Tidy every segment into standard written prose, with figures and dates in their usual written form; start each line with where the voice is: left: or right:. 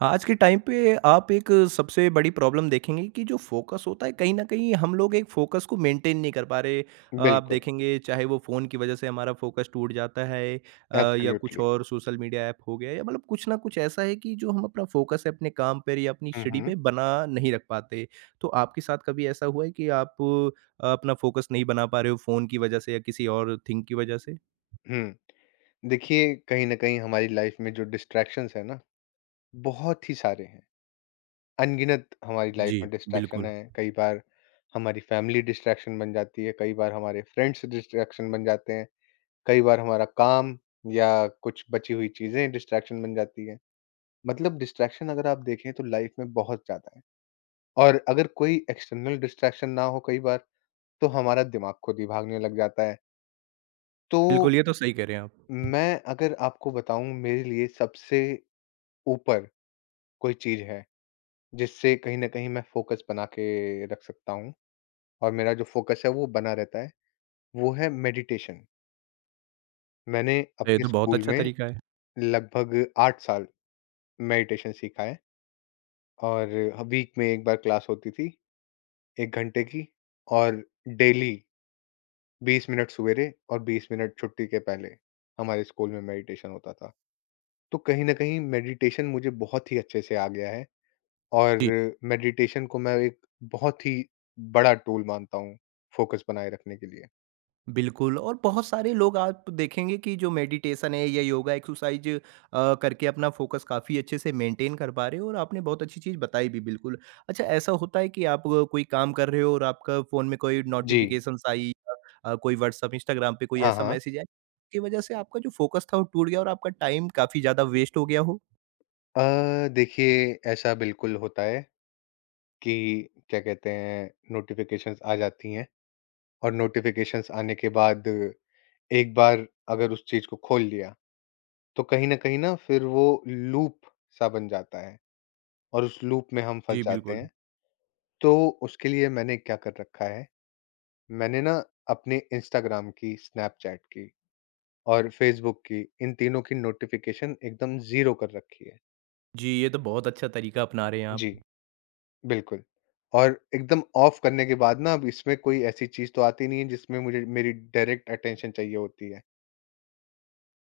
right: हाँ, आज के टाइम पे आप एक सबसे बड़ी प्रॉब्लम देखेंगे कि जो फोकस होता है कहीं न कहीं हम लोग एक फोकस को मेंटेन नहीं कर पा रहे। आप
left: बिल्कुल,
right: देखेंगे चाहे वो फ़ोन की वज़ह से हमारा फोकस टूट जाता है या कुछ
left: एब्सोल्युटली।
right: और सोशल मीडिया ऐप हो गया या मतलब कुछ ना कुछ ऐसा है कि जो हम अपना फोकस है अपने काम पर या अपनी
left: हुँ,
right: स्टडी
left: हुँ,
right: पे बना नहीं रख पाते। तो आपके साथ कभी ऐसा हुआ है कि आप अपना फोकस नहीं बना पा रहे हो फ़ोन की वज़ह से या किसी और थिंग की वज़ह से?
left: हुँ। देखिए, कहीं न कहीं हमारी लाइफ़ में जो डिस्ट्रैक्शंस हैं ना, बहुत ही सारे हैं। अनगिनत हमारी लाइफ़
right: जी,
left: में डिस्ट्रैक्शन
right: बिल्कुल।
left: हैं। कई बार हमारी फैमिली डिस्ट्रैक्शन बन जाती है, कई बार हमारे फ्रेंड्स डिस्ट्रैक्शन बन जाते हैं, कई बार हमारा काम या कुछ बची हुई चीज़ें डिस्ट्रैक्शन बन जाती हैं। मतलब डिस्ट्रैक्शन अगर आप देखें तो लाइफ़ में बहुत ज़्यादा है और अगर कोई एक्सटर्नल डिस्ट्रैक्शन ना हो कई बार, तो हमारा दिमाग खुद ही भागने लग जाता है। तो
right: बिल्कुल, ये तो सही कह रहे हैं आप।
left: मैं अगर आपको बताऊँ मेरे लिए सबसे ऊपर कोई चीज़ है, जिससे कहीं न कहीं मैं फ़ोकस बना के रख सकता हूँ और मेरा जो फ़ोकस है वो बना रहता है, वो है मेडिटेशन। मैंने
right: ये
left: अपने
right: तो बहुत
left: स्कूल
right: अच्छा
left: में
right: तरीका है।
left: लगभग 8 साल मेडिटेशन सीखा है और वीक में 1 बार क्लास होती थी 1 घंटे की और डेली 20 मिनट सवेरे और 20 मिनट छुट्टी के पहले हमारे स्कूल में मेडिटेशन होता था। तो कहीं न कहीं मेडिटेशन मुझे बहुत ही अच्छे से आ गया है। और मेडिटेशन को मैं एक बहुत ही बड़ा टूल मानता हूँ फोकस बनाए रखने के लिए।
right: बिल्कुल और बहुत सारे लोग आप देखेंगे कि जो मेडिटेशन है या योगा एक्सरसाइज करके अपना फोकस काफ़ी अच्छे से मेंटेन कर पा रहे हो और आपने बहुत अच्छी चीज़ बताई भी बिल्कुल। अच्छा ऐसा होता है कि आप कोई काम कर रहे हो और आपका फ़ोन में कोई
left: जी।
right: नोटिफ़िकेशंस आई या कोई व्हाट्सएप, इंस्टाग्राम पे कोई
left: हाँ,
right: ऐसा
left: हाँ।
right: मैसेज आया, की वजह से आपका जो फोकस था वो टूट गया और आपका टाइम काफ़ी ज़्यादा वेस्ट हो गया हो?
left: देखिए ऐसा बिल्कुल होता है कि क्या कहते हैं नोटिफ़िकेशंस आ जाती हैं और नोटिफ़िकेशंस आने के बाद एक बार अगर उस चीज़ को खोल लिया तो कहीं न कहीं ना फिर वो लूप सा बन जाता है और उस लूप में हम फँस
right: जी,
left: जाते
right: बिल्कुल।
left: हैं। तो उसके लिए मैंने क्या कर रखा है, मैंने ना अपने इंस्टाग्राम की, स्नैपचैट की और फ़ेसबुक की, इन तीनों की नोटिफ़िकेशन एकदम ज़ीरो कर रखी है।
right: जी, ये तो बहुत अच्छा तरीका अपना रहे हैं
left: जी।
right: आप।
left: बिल्कुल। और एकदम ऑफ करने के बाद ना अब इसमें कोई ऐसी चीज़ तो आती नहीं है जिसमें मुझे मेरी डायरेक्ट अटेंशन चाहिए होती है।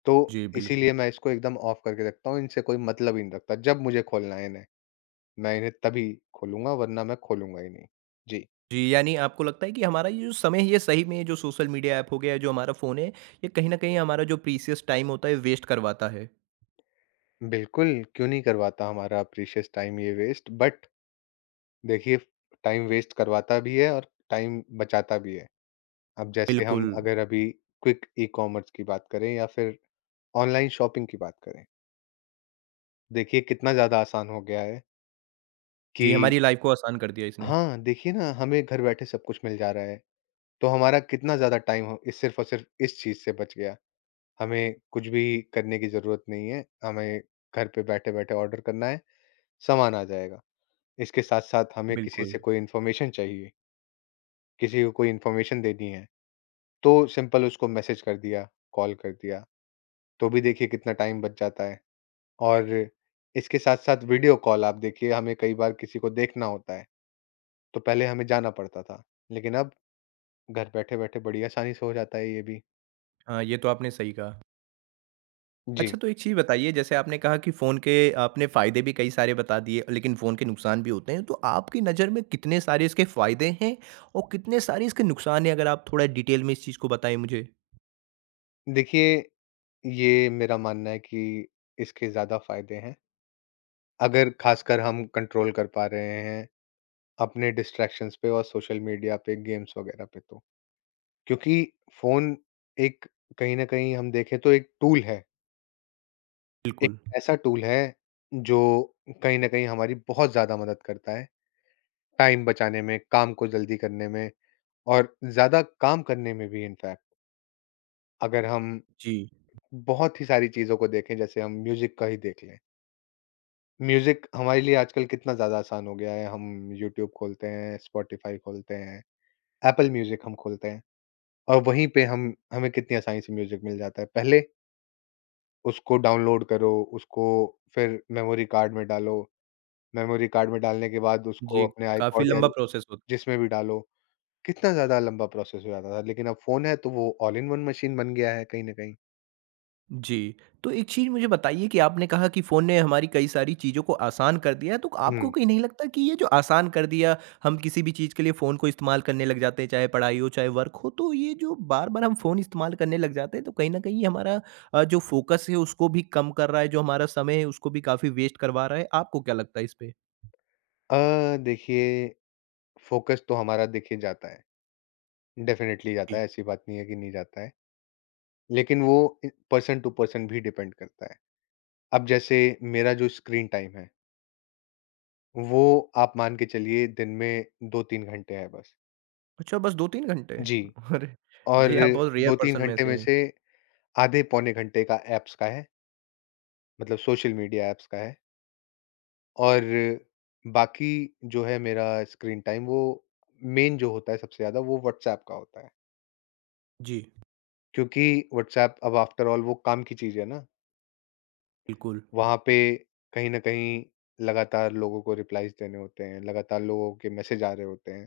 left: तो
right: जी, बिल्कुल।
left: इसीलिए मैं इसको एकदम ऑफ करके रखता हूँ, इनसे कोई मतलब ही नहीं रखता। जब मुझे खोलना है इन्हें, मैं इन्हें तभी खोलूँगा वरना मैं खोलूँगा ही नहीं। जी।
right: जी, यानी आपको लगता है कि हमारा ये जो समय है ये सही में ये जो सोशल मीडिया ऐप हो गया, है, जो हमारा फ़ोन है, ये कहीं न कहीं हमारा जो प्रीशियस टाइम होता है वेस्ट करवाता है।
left: बिल्कुल, क्यों नहीं करवाता हमारा प्रीशियस टाइम ये वेस्ट बट देखिए टाइम वेस्ट करवाता भी है और टाइम बचाता भी है। अब जैसे हम
right: बिल्कुल।
left: अगर अभी क्विक ई-कॉमर्स की बात करें या फिर ऑनलाइन शॉपिंग की बात करें, देखिए कितना ज़्यादा आसान हो गया है
right: जी,
left: कि
right: हमारी लाइफ़ को आसान कर दिया इसने।
left: हाँ, देखिए ना हमें घर बैठे सब कुछ मिल जा रहा है, तो हमारा कितना ज़्यादा टाइम हो इस सिर्फ़ और सिर्फ़ इस चीज़ से बच गया। हमें कुछ भी करने की ज़रूरत नहीं है, हमें घर पे बैठे-बैठे ऑर्डर करना है, सामान आ जाएगा। इसके साथ-साथ हमें किसी
right: बिल्कुल।
left: से कोई इन्फॉर्मेशन चाहिए, किसी को कोई इन्फॉर्मेशन देनी है, तो सिंपल उसको मैसेज कर दिया, कॉल कर दिया, तो भी देखिए कितना टाइम बच जाता है। और इसके साथ-साथ वीडियो कॉल आप देखिए हमें कई बार किसी को देखना होता है, तो पहले हमें जाना पड़ता था, लेकिन अब घर बैठे-बैठे बड़ी आसानी से हो जाता है ये भी।
right: हाँ, ये तो आपने सही कहा।
left: जी,
right: अच्छा तो एक चीज़ बताइए जैसे आपने कहा कि फ़ोन के आपने फ़ायदे भी कई सारे बता दिए लेकिन फ़ोन के नुकसान भी होते हैं। तो आपकी नज़र में कितने सारे इसके फ़ायदे हैं और कितने सारे इसके नुकसान हैं? अगर आप थोड़ा डिटेल में इस चीज़ को बताएँ मुझे।
left: देखिए ये मेरा मानना है कि इसके ज़्यादा फ़ायदे हैं, अगर ख़ासकर हम कंट्रोल कर पा रहे हैं अपने डिस्ट्रैक्शंस पे और सोशल मीडिया पे, गेम्स वगैरह पे तो। क्योंकि फ़ोन एक कहीं न कहीं हम देखें तो एक टूल है, एक
right: बिल्कुल।
left: ऐसा टूल है जो कहीं न कहीं हमारी बहुत ज़्यादा मदद करता है। टाइम बचाने में, काम को जल्दी करने में और ज़्यादा काम करने में भी इनफैक्ट अगर हम
right: जी।
left: बहुत ही सारी चीज़ों को देखें जैसे हम म्यूज़िक का ही देख लें। म्यूज़िक हमारे लिए आजकल कितना ज़्यादा आसान हो गया है, हम यूट्यूब खोलते हैं, स्पॉटिफ़ाई खोलते हैं, एप्पल म्यूज़िक हम खोलते हैं और वहीं पे हम हमें कितनी आसानी से म्यूज़िक मिल जाता है। पहले उसको डाउनलोड करो, उसको फिर मेमोरी कार्ड में डालो, मेमोरी कार्ड में डालने के बाद उसको
right: जी,
left: अपने
right: काफ़ी
left: आइपॉड या
right: लंबा प्रोसेस होता है।
left: जिसमें भी डालो। कितना ज़्यादा लंबा प्रोसेस हो जाता था, लेकिन अब फ़ोन है तो वो ऑल इन वन मशीन बन गया है कहीं न कहीं।
right: जी, तो एक चीज़ मुझे बताइए कि आपने कहा कि फ़ोन ने हमारी कई सारी चीज़ों को आसान कर दिया है, तो आपको
left: हुँ।
right: कहीं नहीं लगता कि ये जो आसान कर दिया, हम किसी भी चीज़ के लिए फ़ोन को इस्तेमाल करने लग जाते हैं, चाहे पढ़ाई हो, चाहे वर्क हो, तो ये जो बार-बार हम फ़ोन इस्तेमाल करने लग जाते हैं, तो कहीं न कहीं ये हमारा जो फ़ोकस है, उसको भी कम कर रहा है, जो हमारा समय है, उसको भी काफ़ी वेस्ट करवा रहा है। आपको क्या लगता है इस पे?
left: देखिए फ़ोकस तो हमारा देखिए जाता है, डेफ़िनिटली जाता
right: जी।
left: है, ऐसी बात नहीं है कि नहीं जाता है। लेकिन वो इ पर्सन टू पर्सन भी डिपेंड करता है। अब जैसे मेरा जो स्क्रीन टाइम है, वो आप मान के चलिए दिन में 2-3 घंटे है बस।
right: अच्छा, बस 2-3 घंटे?
left: जी,
right: अरे!
left: और
right: जी, आप बहुत रेयर
left: 2-3
right: पर्सन में
left: घंटे
right: से
left: में
right: हैं।
left: से आधे पौने घंटे का ऐप्स का है, मतलब सोशल मीडिया ऐप्स का है। और बाकी जो है मेरा स्क्रीन टाइम वो मेन जो होता है सबसे ज़्यादा वो व्हाट्सएप का होता है।
right: जी,
left: क्योंकि व्हाट्सएप अब आफ्टर ऑल वो काम की चीज़ है ना,
right: बिल्कुल,
left: वहाँ पे कहीं न कहीं लगातार लोगों को रिप्लाइज़ देने होते हैं, लगातार लोगों के मैसेज आ रहे होते हैं,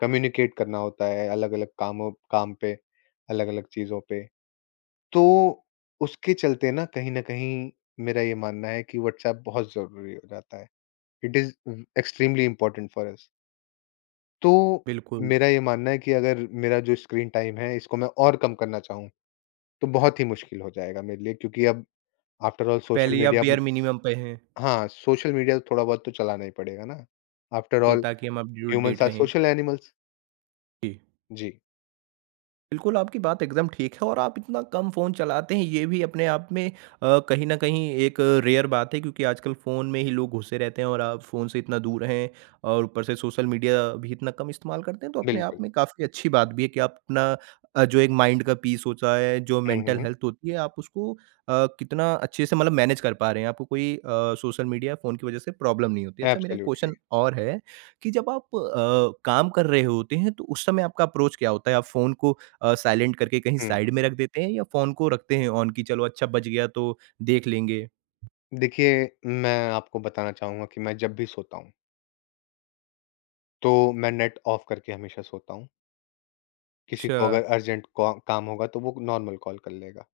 left: कम्युनिकेट करना होता है अलग-अलग काम पे, अलग-अलग चीज़ों पे। तो उसके चलते ना कहीं न कहीं मेरा ये मानना है कि व्हाट्सएप बहुत ज़रूरी हो जाता है। It is extremely important for us. तो
right: बिल्कुल।
left: मेरा ये मानना है कि अगर मेरा जो स्क्रीन टाइम है, इसको मैं और कम करना चाहूँ, तो बहुत ही मुश्किल हो जाएगा मेरे लिए क्योंकि अब आफ्टर ऑल सोशल
right: पहले ही आप
left: मीडिया ब
right: बेयर मिनिमम पे हैं।
left: हाँ, सोशल मीडिया तो थोड़ा बहुत तो चलाना ही पड़ेगा ना। आफ्टर
right: बिल्कुल,
left: ऑल
right: ताकि हम
left: ह्यूमन्स
right: अपटूडेट
left: आर
right: रहें।
left: Social animals.
right: जी।
left: जी,
right: बिल्कुल, आपकी बात एकदम ठीक है और आप इतना कम फ़ोन चलाते हैं ये भी अपने आप में कहीं न कहीं एक रेयर बात है क्योंकि आजकल फ़ोन में ही लोग घुसे रहते हैं और आप फ़ोन से इतना दूर हैं और ऊपर से सोशल मीडिया भी इतना कम इस्तेमाल करते हैं, तो अपने आप
left: बिल्कुल।
right: में काफ़ी अच्छी बात भी है कि आप अपना जो एक माइंड का पीस होता है, जो
left: हुँ,
right: मेंटल
left: हुँ।
right: हेल्थ होती है, आप उसको कितना अच्छे से मतलब मैनेज कर पा रहे हैं। आपको कोई सोशल मीडिया, फ़ोन की वज़ह से प्रॉब्लम नहीं होती। अच्छा मेरा एक क्वेश्चन
left: एब्सोल्युटली।
right: और है कि जब आप काम कर रहे होते हैं, तो उस समय आपका अप्रोच क्या होता है? आप फ़ोन को साइलेंट करके कहीं
left: हुँ।
right: साइड में रख देते हैं या फ़ोन को रखते हैं ऑन कि चलो अच्छा बज गया तो देख लेंगे।
left: देखिए, मैं आपको बताना चाहूँगा कि मैं जब भी सोता हूँ, तो मैं नेट ऑफ करके हमेशा सोता हूँ। किसी
right: अच्छा,
left: को अगर अर्जेंट कौ काम होगा, तो वो नॉर्मल कॉल कर लेगा,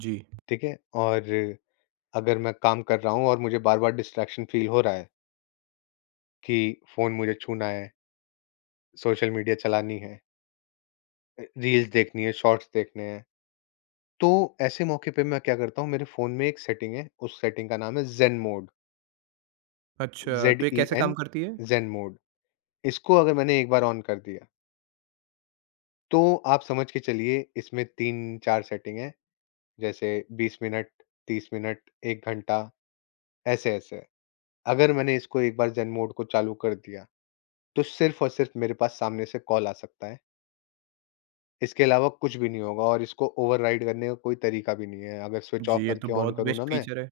right: जी।
left: ठीक है? और अगर मैं काम कर रहा हूँ और मुझे बार-बार डिस्ट्रैक्शन फ़ील हो रहा है कि फ़ोन मुझे छूना है, सोशल मीडिया चलानी है, रील्स देखनी है, शॉर्ट्स देखने हैं, तो ऐसे मौके पे मैं क्या करता हूँ मेरे फ़ोन में एक सेटिंग है, उस सेटिंग का नाम है ज़ेन मोड,
right: अच्छा, तो ये कैसे
left: ज़ेड-ई-एन,
right: काम करती है?
left: Zen mode. इसको अगर मैंने एक बार ऑन कर दिया, तो आप समझ के चलिए इसमें 3-4 सेटिंग हैं, जैसे 20 मिनट, 30 मिनट, 1 घंटा, ऐसे-ऐसे। अगर मैंने इसको एक बार ज़ेन मोड को चालू कर दिया तो सिर्फ़ और सिर्फ़ मेरे पास सामने से कॉल आ सकता है। इसके अलावा कुछ भी नहीं होगा और इसको ओवरराइड करने का कोई तरीका भी नहीं है। अगर स्विच ऑफ
right: जी, ये तो
left: करके ऑन
right: बहुत
left: करूँ
right: बेस्ट
left: ना मैं,
right: फीचर है।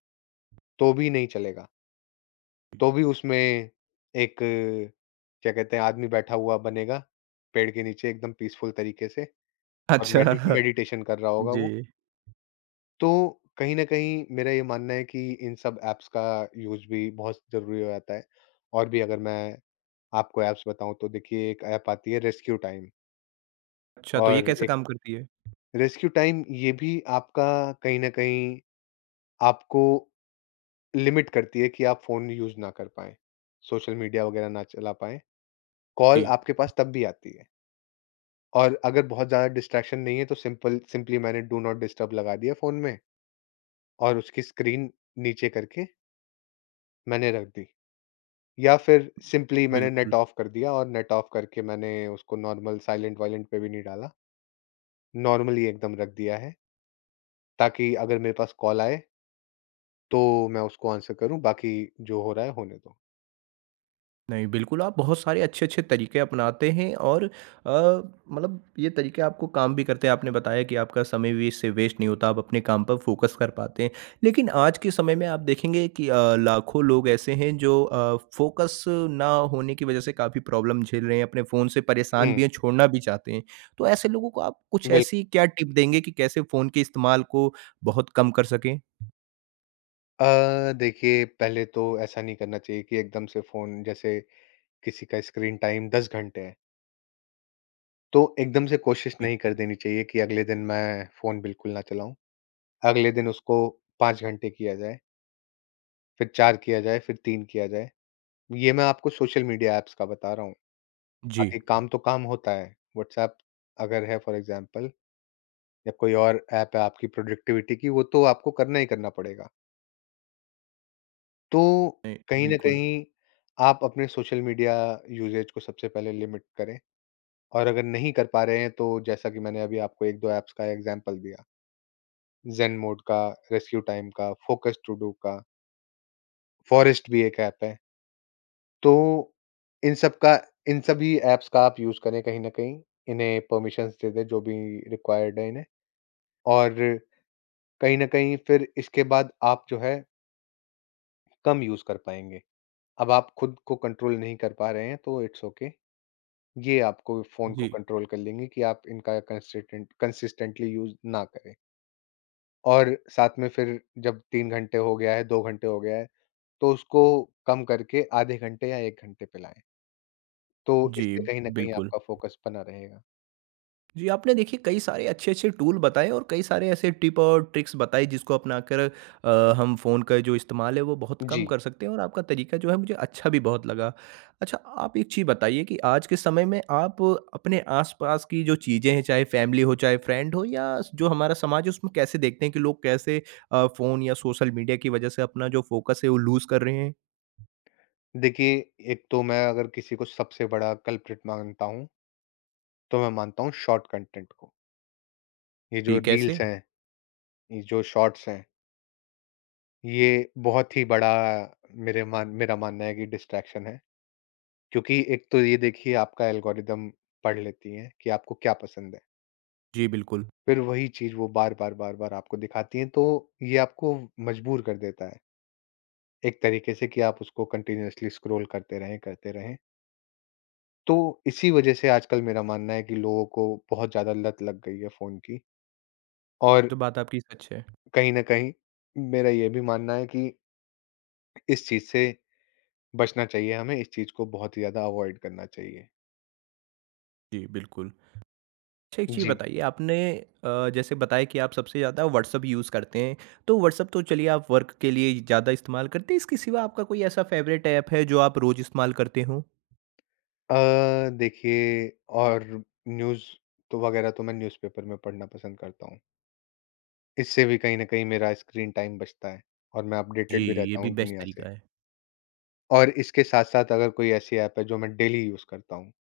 left: तो भी नहीं चलेगा। तो भी उसमें एक क्या कहते हैं आदमी बैठा हुआ बनेगा, पेड़ के नीचे एकदम पीसफुल तरीके से और
right: अच्छा,
left: मेडिटेशन कर रहा होगा
right: जी।
left: वो। तो कहीं न कहीं मेरा ये मानना है कि इन सब ऐप्स का यूज़ भी बहुत ज़रूरी हो जाता है। और भी अगर मैं आपको ऐप्स बताऊँ तो देखिए एक ऐप आती है रेस्क्यू टाइम
right: अच्छा, तो ये
left: और
right: कैसे
left: एक
right: काम करती है?
left: रेस्क्यू टाइम ये भी आपका कहीं न कहीं आपको लिमिट करती है कि आप फ़ोन यूज़ ना कर पाएँ, सोशल मीडिया वगैरह ना चला पाएँ।
right: जी,
left: कॉल आपके पास तब भी आती है और अगर बहुत ज़्यादा डिस्ट्रैक्शन नहीं है तो सिंपली मैंने डू नॉट डिस्टर्ब लगा दिया फ़ोन में और उसकी स्क्रीन नीचे करके मैंने रख दी या फिर सिंपली मैंने नेट
right: बिल्कुल।
left: ऑफ कर दिया और नेट ऑफ करके मैंने उसको नॉर्मल साइलेंट वाइलेंट पे भी नहीं डाला, नॉर्मली एकदम रख दिया है ताकि अगर मेरे पास कॉल आए तो मैं उसको आंसर करूँ, बाकी जो हो रहा है होने दो।
right: नहीं, बिल्कुल आप बहुत सारे अच्छे-अच्छे तरीके अपनाते हैं और मतलब ये तरीके आपको काम भी करते हैं। आपने बताया कि आपका समय भी इससे वेस्ट नहीं होता, आप अपने काम पर फ़ोकस कर पाते हैं। लेकिन आज के समय में आप देखेंगे कि लाखों लोग ऐसे हैं जो फ़ोकस ना होने की वज़ह से काफ़ी प्रॉब्लम झेल रहे हैं, अपने फ़ोन से परेशान
left: हुँ,
right: भी हैं, छोड़ना भी चाहते हैं। तो ऐसे लोगों को आप कुछ
left: बिल
right: ऐसी क्या टिप देंगे कि कैसे फ़ोन के इस्तेमाल को बहुत कम कर सकें?
left: देखिए पहले तो ऐसा नहीं करना चाहिए कि एकदम से फ़ोन जैसे किसी का स्क्रीन टाइम 10 घंटे है, तो एकदम से कोशिश
right: जी,
left: नहीं कर देनी चाहिए कि अगले दिन मैं फ़ोन बिल्कुल ना चलाऊँ। अगले दिन उसको 5 घंटे किया जाए, फिर 4 किया जाए, फिर 3 किया जाए। ये मैं आपको सोशल मीडिया ऐप्स का बता रहा हूँ,
right: जी,
left: बाकी काम तो काम होता है। व्हाट्सऐप अगर है फॉर एग्ज़ाम्पल या कोई और ऐप है आपकी प्रोडक्टिविटी की, वो तो आपको करना ही करना पड़ेगा। तो
right: नहीं,
left: कहीं न
right: बिल्कुल।
left: कहीं आप अपने सोशल मीडिया यूसेज को सबसे पहले लिमिट करें और अगर नहीं कर पा रहे हैं तो जैसा कि मैंने अभी आपको 1-2 ऐप्स का एग्ज़ाम्पल दिया, ज़ेन मोड का, रेस्क्यू टाइम का, फोकस टू डू का, फॉरेस्ट भी एक ऐप है। तो इन सब का इन सभी ऐप्स का आप यूज़ करें कहीं न कहीं, इन्हें परमिशंस दे दें जो भी रिक्वायर्ड है इन्हें और कहीं न कहीं फिर इसके बाद आप जो है कम यूज़ कर पाएँगे। अब आप खुद को कंट्रोल नहीं कर पा रहे हैं तो इट्स ओके। ये आपको फ़ोन को
right: जी,
left: कंट्रोल कर लेंगे कि आप इनका कंसिस्टेंटली यूज़ ना करें। और साथ में फिर जब 3 घंटे हो गया है, 2 घंटे हो गया है, तो उसको कम करके आधे घंटे या 1 घंटे पे लाएँ। तो
right: जी,
left: इससे कहीं न कहीं
right: बिल्कुल।
left: आपका फ़ोकस बना रहेगा।
right: जी, आपने देखिए कई सारे अच्छे-अच्छे टूल बताए और कई सारे ऐसे टिप और ट्रिक्स बताई जिसको अपनाकर हम फ़ोन का जो इस्तेमाल है वो बहुत कम
left: जी,
right: कर सकते हैं और आपका तरीका जो है मुझे अच्छा भी बहुत लगा। अच्छा आप एक चीज़ बताइए कि आज के समय में आप अपने आस-पास की जो चीज़ें हैं चाहे फैमिली हो, चाहे फ्रेंड हो या जो हमारा समाज है उसमें कैसे देखते हैं कि लोग कैसे फ़ोन या सोशल मीडिया की वजह से अपना जो फ़ोकस है वो लूज़ कर रहे हैं?
left: देखिए एक तो मैं अगर किसी को सबसे बड़ा कल्प्रिट मानता हूँ, तो मैं मानता हूँ शॉर्ट कंटेंट को। ये जो
right: जी,
left: रील्स
right: कैसे?
left: हैं, ये जो शॉर्ट्स हैं, ये बहुत ही बड़ा मेरे मान मेरा मानना है कि डिस्ट्रैक्शन है। क्योंकि एक तो ये देखिए आपका एल्गोरिदम पढ़ लेती हैं कि आपको क्या पसंद है।
right: जी, बिल्कुल।
left: फिर वही चीज़ वो बार-बार, बार-बार आपको दिखाती हैं, तो ये आपको मजबूर कर देता है, एक तरीके से कि आप उसको कंटीन्यूअसली स्क्रॉल करते रहें, करते रहें। तो इसी वजह से आजकल मेरा मानना है कि लोगों को बहुत ज़्यादा लत लग गई है फ़ोन की और
right: तो बात आपकी सच है।
left: कहीं न कहीं मेरा ये भी मानना है कि इस चीज़ से बचना चाहिए हमें, इस चीज़ को बहुत ही ज़्यादा अवॉइड करना चाहिए।
right: जी, बिल्कुल। अच्छा एक चीज़
left: जी।
right: बताइए आपने जैसे बताया कि आप सबसे ज़्यादा व्हाट्सअप यूज़ करते हैं तो व्हाट्सअप तो चलिए आप वर्क के लिए ज़्यादा इस्तेमाल करते हैं इसके सिवा आपका कोई ऐसा फेवरेट ऐप है जो आप रोज़ इस्तेमाल करते हो।
left: देखिए और न्यूज़ तो वगैरह तो मैं न्यूज़पेपर में पढ़ना पसंद करता हूँ। इससे भी कहीं न कहीं मेरा स्क्रीन टाइम बचता है और मैं
right: जी,
left: अपडेटेड भी
right: ये
left: रहता
right: भी
left: हूँ
right: बेस्ट
left: दुनिया से।
right: तरीका है।
left: और इसके साथ-साथ अगर कोई ऐसी ऐप है जो मैं डेली यूज़ करता हूँ।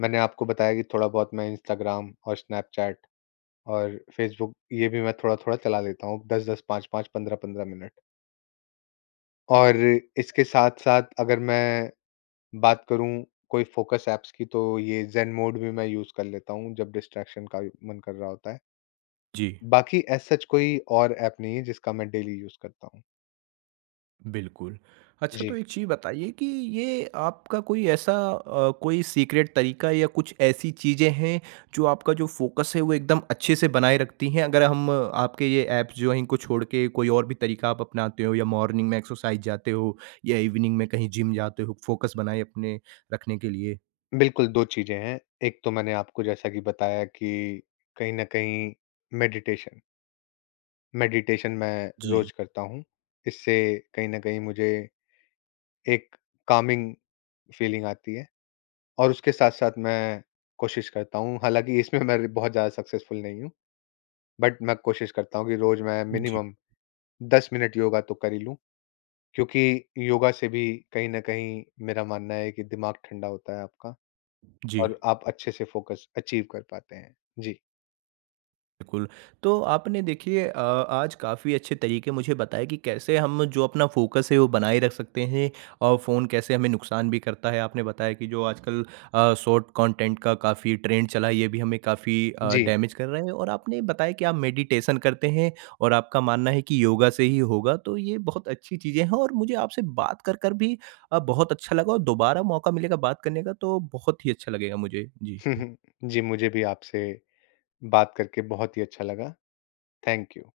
left: मैंने आपको बताया कि थोड़ा-बहुत मैं इंस्टाग्राम और स्नैपचैट और फ़ेसबुक ये भी मैं थोड़ा-थोड़ा चला लेता हूँ 10-10, 5-5, 15-15 मिनट। और इसके साथ-साथ अगर मैं बात करूँ कोई फ़ोकस ऐप्स की तो ये ज़ेन मोड भी मैं यूज़ कर लेता हूँ जब डिस्ट्रैक्शन का मन कर रहा होता है।
right: जी।
left: बाकी एज़ सच कोई और ऐप नहीं है जिसका मैं डेली यूज़ करता हूँ।
right: बिल्कुल। अच्छा तो
left: जी,
right: एक चीज़ बताइए कि ये आपका कोई ऐसा कोई सीक्रेट तरीका या कुछ ऐसी चीज़ें हैं जो आपका जो फ़ोकस है वो एकदम अच्छे से बनाए रखती हैं? अगर हम आपके ये ऐप्स जो हैं इनको छोड़ के कोई और भी तरीका आप अपनाते हो या मॉर्निंग में एक्सरसाइज़ जाते हो या इवनिंग में कहीं जिम जाते हो फ़ोकस बनाए अपने रखने के लिए?
left: बिल्कुल 2 चीज़ें हैं। एक तो मैंने आपको जैसा कि बताया कि कहीं न कहीं मेडिटेशन, मेडिटेशन मैं
right: जी।
left: रोज़ करता हूँ। इससे कहीं न कहीं मुझे एक कामिंग फीलिंग आती है और उसके साथ-साथ मैं कोशिश करता हूँ हालाँकि इसमें मैं बहुत ज़्यादा सक्सेसफुल नहीं हूँ। बट मैं कोशिश करता हूँ कि रोज मैं
right: जी।
left: मिनिमम 10 मिनट योगा तो कर ही लूँ, क्योंकि योगा से भी कहीं न कहीं मेरा मानना है कि दिमाग ठंडा होता है आपका
right: जी।
left: और आप अच्छे से फ़ोकस अचीव कर पाते हैं। जी।
right: बिल्कुल। तो आपने देखिए आज काफ़ी अच्छे तरीके मुझे बताए कि कैसे हम जो अपना फ़ोकस है वो बनाए रख सकते हैं और फ़ोन कैसे हमें नुकसान भी करता है। आपने बताया कि जो आजकल शॉर्ट कंटेंट का काफ़ी ट्रेंड चला है ये भी हमें काफ़ी
left: जी।
right: डैमेज कर रहा है और आपने बताया कि आप मेडिटेशन करते हैं और आपका मानना है कि योगा से ही होगा। तो ये बहुत अच्छी चीज़ें हैं और मुझे आपसे बात कर कर भी बहुत अच्छा लगा और दोबारा मौका मिलेगा बात करने का तो बहुत ही अच्छा लगेगा मुझे। जी।
left: जी, मुझे भी आपसे बात करके बहुत ही अच्छा लगा। Thank you.